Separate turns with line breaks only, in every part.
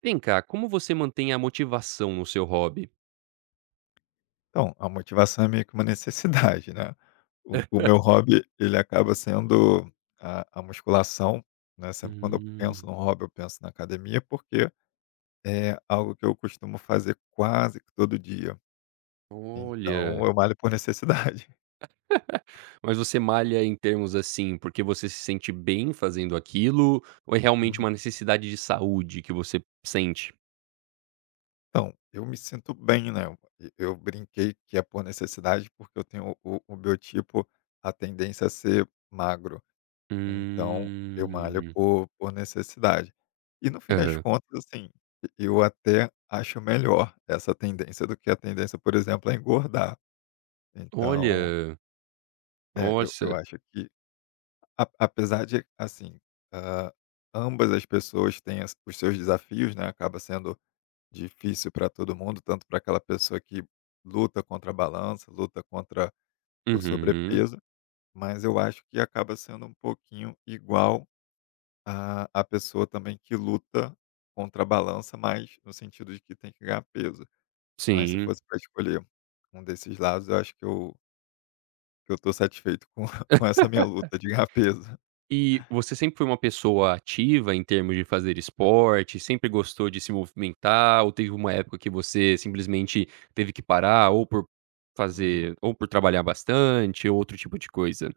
Vem cá, como você mantém a motivação no seu hobby?
Então, a motivação é meio que uma necessidade, né. O meu hobby, ele acaba sendo a musculação, né, sempre quando eu penso
Hum,
no hobby, eu penso na academia, porque é algo que eu costumo fazer quase que todo dia, então
olha.
eu malho por necessidade.
Mas você malha em termos assim, porque você se sente bem fazendo aquilo, ou é realmente
Uhum.
uma necessidade de saúde que você sente?
Então, eu me sinto bem, né, e eu brinquei que é por necessidade, porque eu tenho o biotipo, a tendência a ser magro. Então, eu malho
Hum.
por necessidade. E no fim das
Aham.
contas, assim, eu até acho melhor essa tendência do que a tendência, por exemplo, a engordar. Então,
Olha,
é, eu
nossa.
acho que a apesar de, assim, hã, ambas as pessoas têm as os seus desafios, né, acaba sendo difícil para todo mundo, tanto para aquela pessoa que luta contra a balança, luta contra o
Uhum.
sobrepeso, mas eu acho que acaba sendo um pouquinho igual. A pessoa também que luta contra a balança, mas no sentido de que tem que ganhar peso. Mas se
Sim.
fosse para escolher um desses lados, eu acho que eu tô satisfeito com com essa minha luta de ganhar peso.
E você sempre foi uma pessoa ativa em termos de fazer esporte, sempre gostou de se movimentar, ou teve uma época que você simplesmente teve que parar, ou por
Uhum.
fazer ou por trabalhar bastante, ou outro tipo de coisa?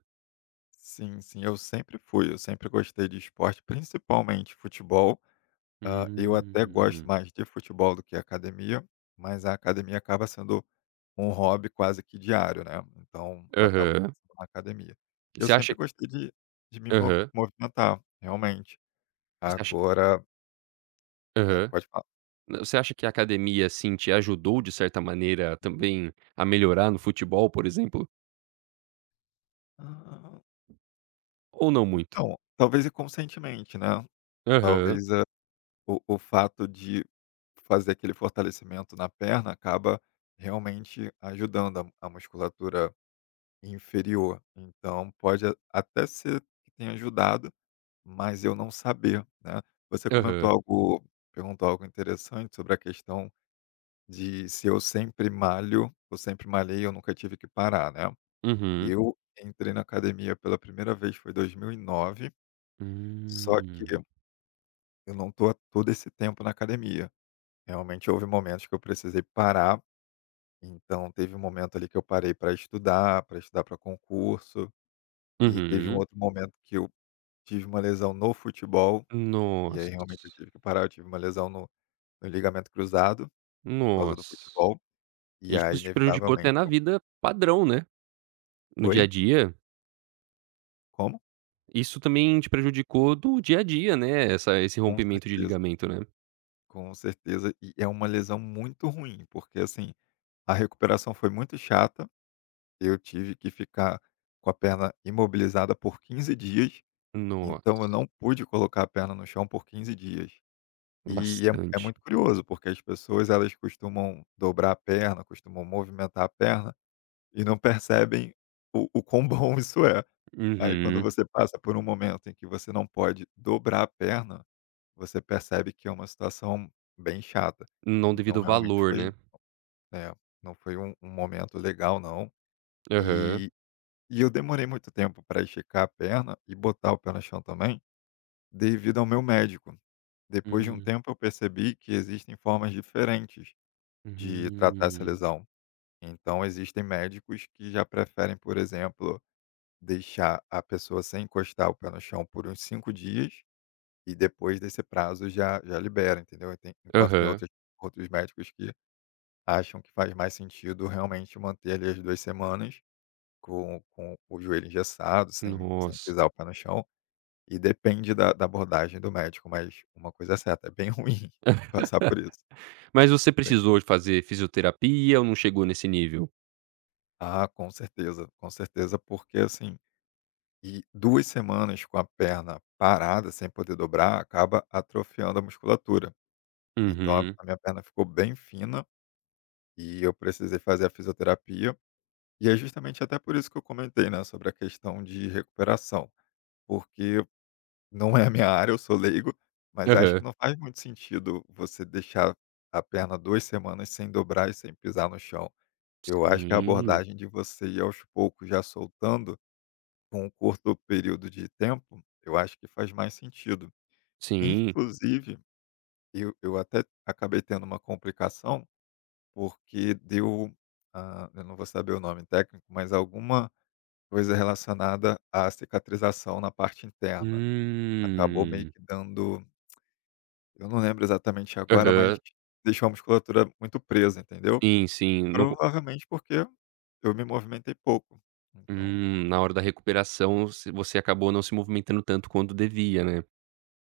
Sim, sim, eu sempre fui, eu sempre gostei de esporte, principalmente futebol. Eu até gosto
Hum.
mais de futebol do que academia, mas a academia acaba sendo um hobby quase que diário, né, então eu acabo
Aham.
passando na academia.
E
Eu
você acha
sempre gostei de me mo
aham.
movimentar, realmente.
E você acha
Agora
aham.
pode falar.
N Você acha que a academia, assim, te ajudou de certa maneira também a melhorar no futebol, por exemplo?
Ah,
Ou não muito?
não, talvez inconscientemente, né,
Aham.
talvez, o fato de fazer aquele fortalecimento na perna acaba realmente ajudando a musculatura inferior, então pode a até ser que tenha ajudado. Mas eu não saber, né. Você comentou
Aham.
algo perguntou algo interessante sobre a questão de se eu sempre malho eu sempre malhei, eu nunca tive que parar, né.
Uhum.
Eu entrei na academia pela primeira vez foi 2009, só que
Hum.
eu não tô há todo esse tempo na academia. Realmente houve momentos que eu precisei parar, então teve um momento ali que eu parei para estudar, para concurso, e teve um
Uhum.
outro momento que eu tive uma lesão no futebol, e aí
Nossa,
realmente eu tive que parar, eu tive uma lesão no ligamento cruzado, por causa do
nossa.
futebol, e
Isso
aí
te prejudicou até
inevitavelmente
na
eu
vida padrão, né, no dia a
oi?
dia.
Como?
Isso também te prejudicou do dia a dia, né, essa esse
Com
rompimento de
certeza,
ligamento, né.
com certeza. E é uma lesão muito ruim, porque, assim, a recuperação foi muito chata, eu tive que ficar com a perna imobilizada por 15 dias, então eu
Nossa,
não pude colocar a perna no chão por 15 dias. E é
bastante.
muito curioso, porque as pessoas elas costumam dobrar a perna, costumam movimentar a perna, e não percebem o quão bom isso é. Aí quando
Uhum.
você passa por um momento em que você não pode dobrar a perna, você percebe que é uma situação bem chata.
Não devido
Então
ao
realmente
valor, né.
foi, é, não foi um momento legal, não.
Aham.
E e eu demorei muito tempo para esticar a perna e botar o pé no chão também, devido ao meu médico. Depois de um
Hum,
tempo eu percebi que existem formas diferentes de tratar essa
hum.
lesão. Então existem médicos que já preferem, por exemplo, deixar a pessoa sem encostar o pé no chão por uns 5 dias. E depois desse prazo já libera, entendeu? E tem
Aham.
outros médicos que acham que faz mais sentido realmente manter ali as 2 semanas com o joelho engessado, sem
Nossa.
pisar o pé no chão, e depende da abordagem do médico, mas uma coisa é certa, é bem ruim passar por isso.
Mas você
Bem
precisou de fazer fisioterapia ou não chegou nesse nível?
com certeza, porque assim, 2 semanas com a perna parada, sem poder dobrar, acaba atrofiando a musculatura. Então a
Uhum.
a minha perna ficou bem fina. E eu precisei fazer a fisioterapia. E é justamente até por isso que eu comentei, né, sobre a questão de recuperação, porque não é a minha área, eu sou leigo, mas acho que
Aham.
não faz muito sentido você deixar a perna 2 semanas sem dobrar e sem pisar no chão. Eu acho que a
Sim,
abordagem de você ir aos poucos já soltando com um curto período de tempo, eu acho que faz mais sentido.
sim.
Inclusive, eu até acabei tendo uma complicação. Porque deu, eu não vou saber o nome técnico, mas alguma coisa relacionada à cicatrização na parte interna. Acabou meio
Hum.
que dando, eu não lembro exatamente agora,
Aham.
mas deixou a musculatura muito presa, entendeu?
Sim, sim. No co
Provavelmente porque eu me movimentei pouco. Então
Na hora da recuperação, você acabou não se movimentando tanto quanto devia, né.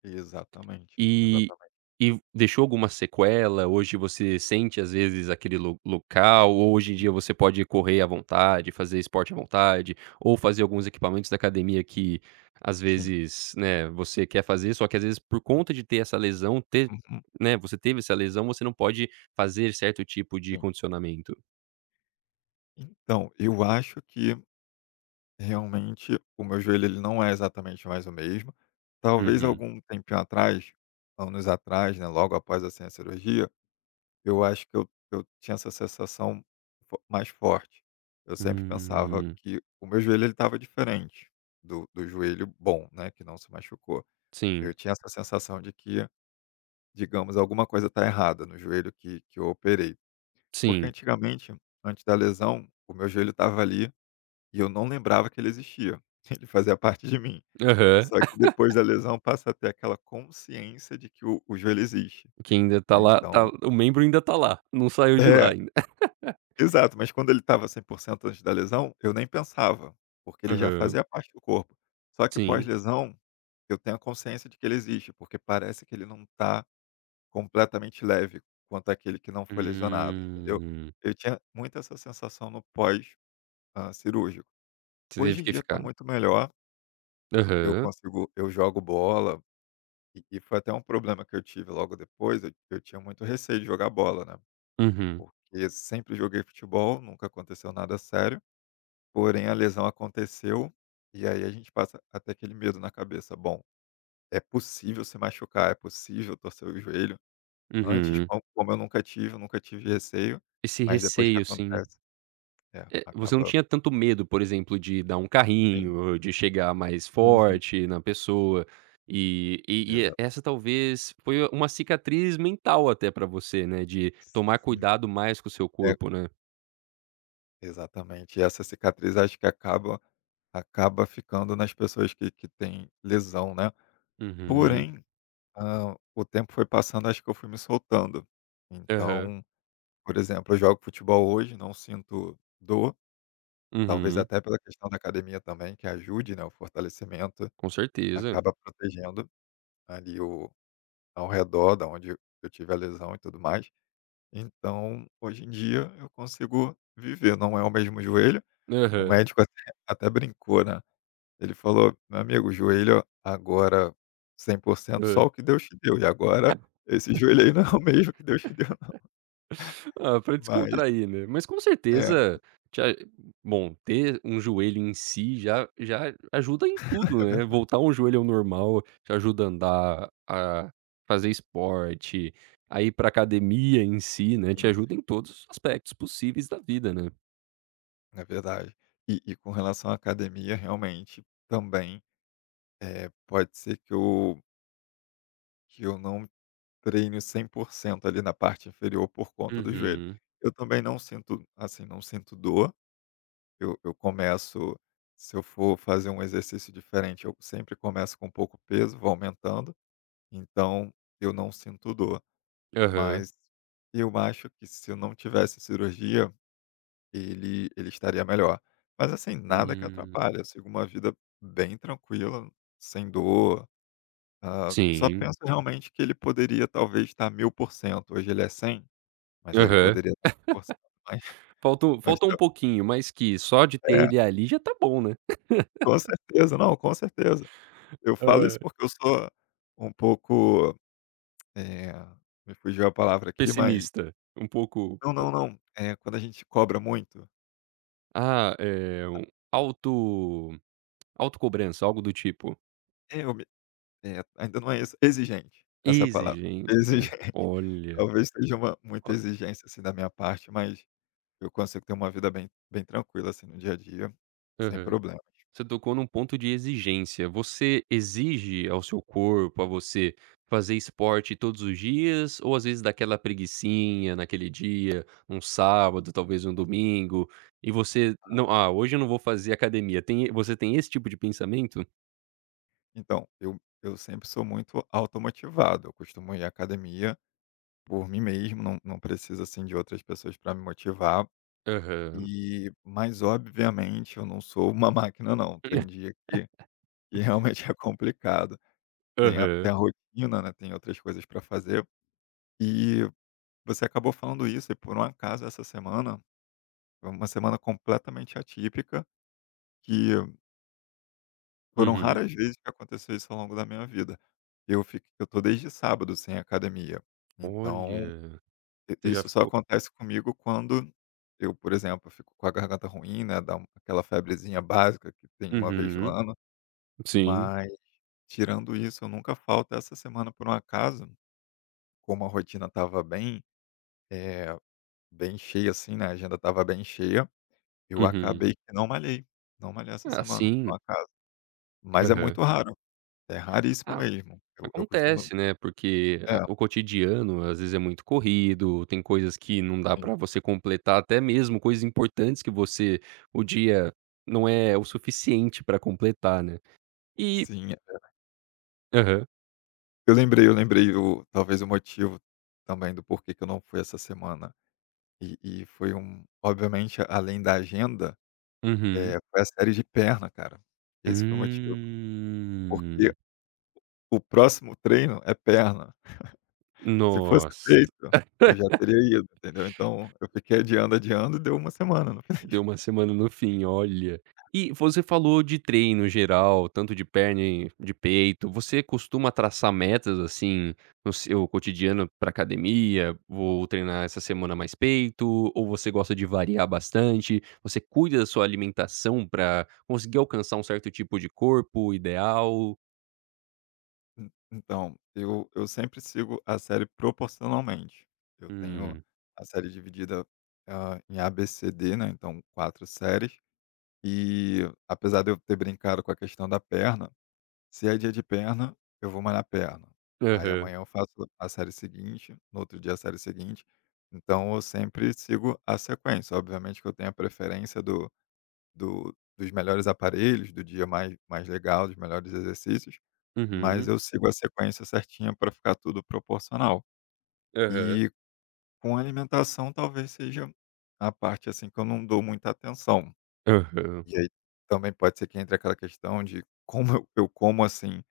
exatamente,
E
exatamente.
e deixou alguma sequela? Hoje você sente, às vezes, aquele lo local ou hoje em dia você pode correr à vontade, fazer esporte à vontade ou fazer alguns equipamentos da academia que, às
Sim.
vezes, né, você quer fazer, só que, às vezes, por conta de ter essa lesão, ter
Uhum,
né, você teve essa lesão, você não pode fazer certo tipo de
sim.
condicionamento.
Então, eu acho que realmente, o meu joelho ele não é exatamente mais o mesmo. Talvez
Uhum.
algum tempinho atrás, anos atrás, né, logo após, assim, a cirurgia, eu acho que eu tinha essa sensação mais forte. Eu sempre pensava
Hum.
que o meu joelho estava diferente do joelho bom, né, que não se machucou.
Sim,
Eu tinha essa sensação de que, digamos, alguma coisa está errada no joelho que eu operei. Porque
sim.
antigamente, antes da lesão, o meu joelho estava ali e eu não lembrava que ele existia. Ele fazia parte de mim.
Aham.
Só que depois da lesão passa a ter aquela consciência de que o joelho existe,
Que ainda tá
né,
lá, tá,
então
o membro ainda tá lá, não saiu de lá
é,
ainda.
exato, mas quando ele estava 100% antes da lesão, eu nem pensava, porque ele já
Aham.
fazia parte do corpo. Só que
Sim.
pós-lesão, eu tenho a consciência de que ele existe, porque parece que ele não está completamente leve quanto aquele que não foi lesionado, entendeu.
Hum.
Eu tinha muito essa sensação no pós, cirúrgico.
Você teve
Hoje em
que
dia está
ficar.
muito melhor,
Aham.
eu jogo bola. E foi até um problema que eu tive logo depois, eu tinha muito receio de jogar bola, né,
Uhum,
porque sempre joguei futebol, nunca aconteceu nada sério, porém a lesão aconteceu, e aí a gente passa até aquele medo na cabeça: "Bom, é possível se machucar, é possível torcer o joelho". Antes,
uhum.
co como eu nunca tive receio,
Esse
mas depois que
receio, assim,
acontece é,
você não
acaba
tinha tanto medo, por exemplo, de dar um
sim.
carrinho, de chegar mais
Uhum.
forte na pessoa, e
Exata
essa talvez foi uma cicatriz mental até pra você, né, de tomar
sim.
cuidado mais com o seu
É,
corpo, né.
exatamente. E essa cicatriz acho que acaba ficando nas pessoas que têm lesão, né.
Uhum.
Porém, o tempo foi passando, acho que eu fui me soltando.
Aham.
Então, por exemplo, eu jogo futebol hoje, não sinto dor, talvez
Uhum.
até pela questão da academia também, que ajude, né, o fortalecimento,
Com certeza.
acaba protegendo ali o ao redor da onde eu tive a lesão e tudo mais. Então, hoje em dia eu consigo viver, não é o mesmo joelho, o
Aham,
médico até brincou, né. Ele falou: "Meu amigo, joelho agora 100%,
hã.
só o que Deus te deu, e agora esse joelho aí não é o mesmo que Deus te deu não".
Ah, pra
Mas
descontrair, né. Mas com
é,
certeza te a bom, ter um joelho em si já já ajuda em tudo,
é
né.
verdade.
Voltar um joelho ao normal te ajuda a andar, a fazer esporte, a ir pra academia em si, né,
Sim,
te
sim.
ajuda em todos os aspectos possíveis da vida, né.
É verdade. E com relação à academia, realmente, também, pode ser que eu não treine 100% ali na parte inferior por conta do joelho.
Uhum.
Eu também não sinto, assim, não sinto dor, eu começo se eu for fazer um exercício diferente, eu sempre começo com pouco peso, vou aumentando. Então eu não sinto dor.
Aham.
Mas eu acho que se eu não tivesse cirurgia, ele estaria melhor. Mas assim, nada que
Hum.
atrapalhe, eu sigo uma vida bem tranquila, sem dor, só
Sim.
penso realmente que ele poderia talvez estar 1000%, hoje ele é 100, mas ele
Aham.
poderia estar 1000%, mas
Faltou
mas
faltou um
tá,
pouquinho, mas que só de ter
é,
ele ali já tá bom, né.
com certeza, não, com certeza. Eu falo
Ah,
isso porque eu sou um pouco, eh, me fugiu a palavra aqui, mas
pessimista, um pouco.
não, não, não. Quando a gente cobra muito,
Ah, um auto autocobrança, algo do tipo.
é eu me ainda não é isso, exigente, essa é a palavra, exigente.
Exigência. Olha,
Talvez seja uma muita
o
exigência, assim, da minha parte, mas eu consigo ter uma vida bem tranquila, assim, no dia a dia, sem
aham.
problema.
Você tocou num ponto de exigência. Você exige ao seu corpo, a você, fazer esporte todos os dias ou às vezes daquela aquela preguicinha naquele dia, um sábado, talvez um domingo, e você não: "Ah, hoje eu não vou fazer academia". Tem Você tem esse tipo de pensamento?
Então, eu sempre sou muito automotivado, eu costumo ir à academia por mim mesmo, não preciso, assim, de outras pessoas para me motivar,
Aham.
mas obviamente eu não sou uma máquina não, tem dia que realmente é complicado. Tem a tem
Aham.
a rotina, né, tem outras coisas para fazer. E você acabou falando isso e por um acaso essa semana foi uma semana completamente atípica, que foram
Uhum.
raras vezes que aconteceu isso ao longo da minha vida. Eu tô desde sábado sem academia, então
Olha,
i
você já
isso só
ficou
acontece comigo quando eu, por exemplo, fico com a garganta ruim, né, dá aquela febrezinha básica que tem uma vez no
uhum.
ano,
Sim.
mas tirando isso eu nunca falto. Essa semana, por um acaso, como a rotina estava bem, eh Bem cheia, assim, né, a agenda estava bem cheia, eu
Uhum.
acabei que não malhei, essa
Ah,
semana por um
sim.
acaso, mas é
Aham.
muito raro, é raríssimo
Ah,
mesmo, eu costumo,
acontece, né, porque
é,
a o cotidiano, às vezes, é muito corrido, tem coisas que não dá
sim,
pra você completar, até mesmo coisas importantes que você o dia não é o suficiente pra completar, né. E
sim. É.
Aham.
Eu lembrei o talvez o motivo também do porquê que eu não fui essa semana, e foi obviamente, além da agenda,
Uhum.
foi a série de perna, cara, esse foi o motivo, porque
Hum.
o próximo treino é perna. Se fosse
Nossa.
feito, eu já teria ido, entendeu. Então eu fiquei adiando, adiando e deu uma semana no final
Deu uma
das.
semana no fim, olha. E você falou de treino geral, tanto de perna e de peito. Você costuma traçar metas, assim, no seu cotidiano para academia? Vou treinar essa semana mais peito, ou você gosta de variar bastante? Você cuida da sua alimentação para conseguir alcançar um certo tipo de corpo ideal?
En Então eu sempre sigo a série proporcionalmente. Eu tenho
Hum.
a série dividida, em ABCD, né, então 4 séries, e apesar de eu ter brincado com a questão da perna, se é dia de perna, eu vou malhar perna. Aí
Aham.
amanhã eu faço a série seguinte, no outro dia a série seguinte, então eu sempre sigo a sequência. Obviamente que eu tenho a preferência do do dos melhores aparelhos, do dia mais legal, dos melhores exercícios, mas
Uhum.
eu sigo a sequência certinha para ficar tudo proporcional.
Aham.
E com a alimentação talvez seja a parte, assim, que eu não dou muita atenção.
Aham.
E aí também pode ser que entre aquela questão de como eu como, assim,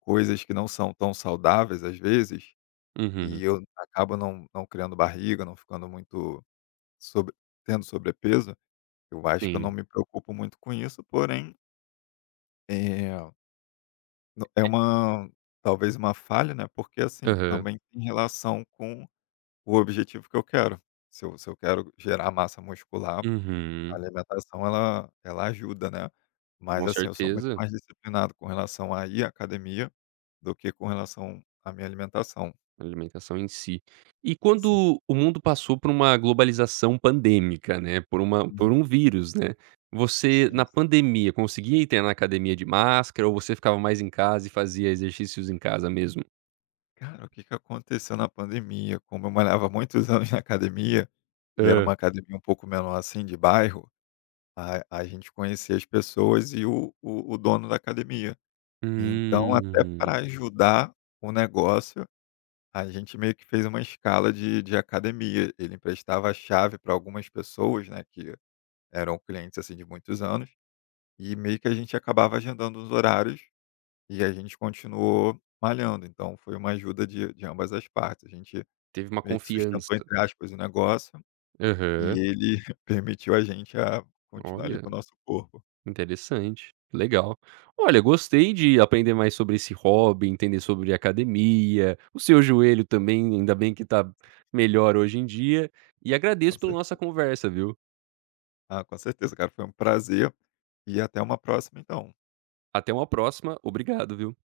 coisas que não são tão saudáveis às vezes,
Uhum.
e eu acabo não criando barriga, não ficando muito sobre tendo sobrepeso, eu acho que eu não
Sim.
me preocupo muito com isso, porém, eh No é
E
uma talvez uma falha, né, porque, assim,
Aham.
também tem relação com o objetivo que eu quero. Se eu quero gerar massa muscular, a
Uhum.
alimentação ela ajuda, né.
Com
Mas, assim, eu sou muito
certeza.
mais disciplinado com relação a ir à academia do que com relação à minha alimentação.
A Alimentação em si. E
Sim.
quando o mundo passou por uma globalização pandêmica, né, por uma
Uhum.
por um vírus, né, você na
Sim.
pandemia conseguia ir ter na academia de máscara ou você ficava mais em casa e fazia exercícios em casa mesmo?
Cara, o que que aconteceu na pandemia? Como eu malhava há muitos anos na academia, e era
Hã.
uma academia um pouco menor, assim, de bairro. A gente conhecia as pessoas e o dono da academia. Então, até
Hum,
para ajudar o negócio, a gente meio que fez uma escala de academia. Ele emprestava a chave para algumas pessoas, né, que eram clientes, assim, de muitos anos, e meio que a gente acabava agendando os horários e a gente continuou malhando. Então foi uma ajuda de ambas as partes. A gente
teve uma
meio que "sustentou",
confiança.
entre aspas, o negócio e
Aham,
ele permitiu a gente a continuar ali
olha.
com o nosso corpo,
Interessante, legal. Olha, gostei de aprender mais sobre esse hobby, entender sobre academia, o seu joelho também, ainda bem que tá melhor hoje em dia, e agradeço
com
pela nossa
certeza.
conversa, viu.
Ah, com certeza, cara. Foi um prazer. E até uma próxima, então.
Até uma próxima, obrigado, viu.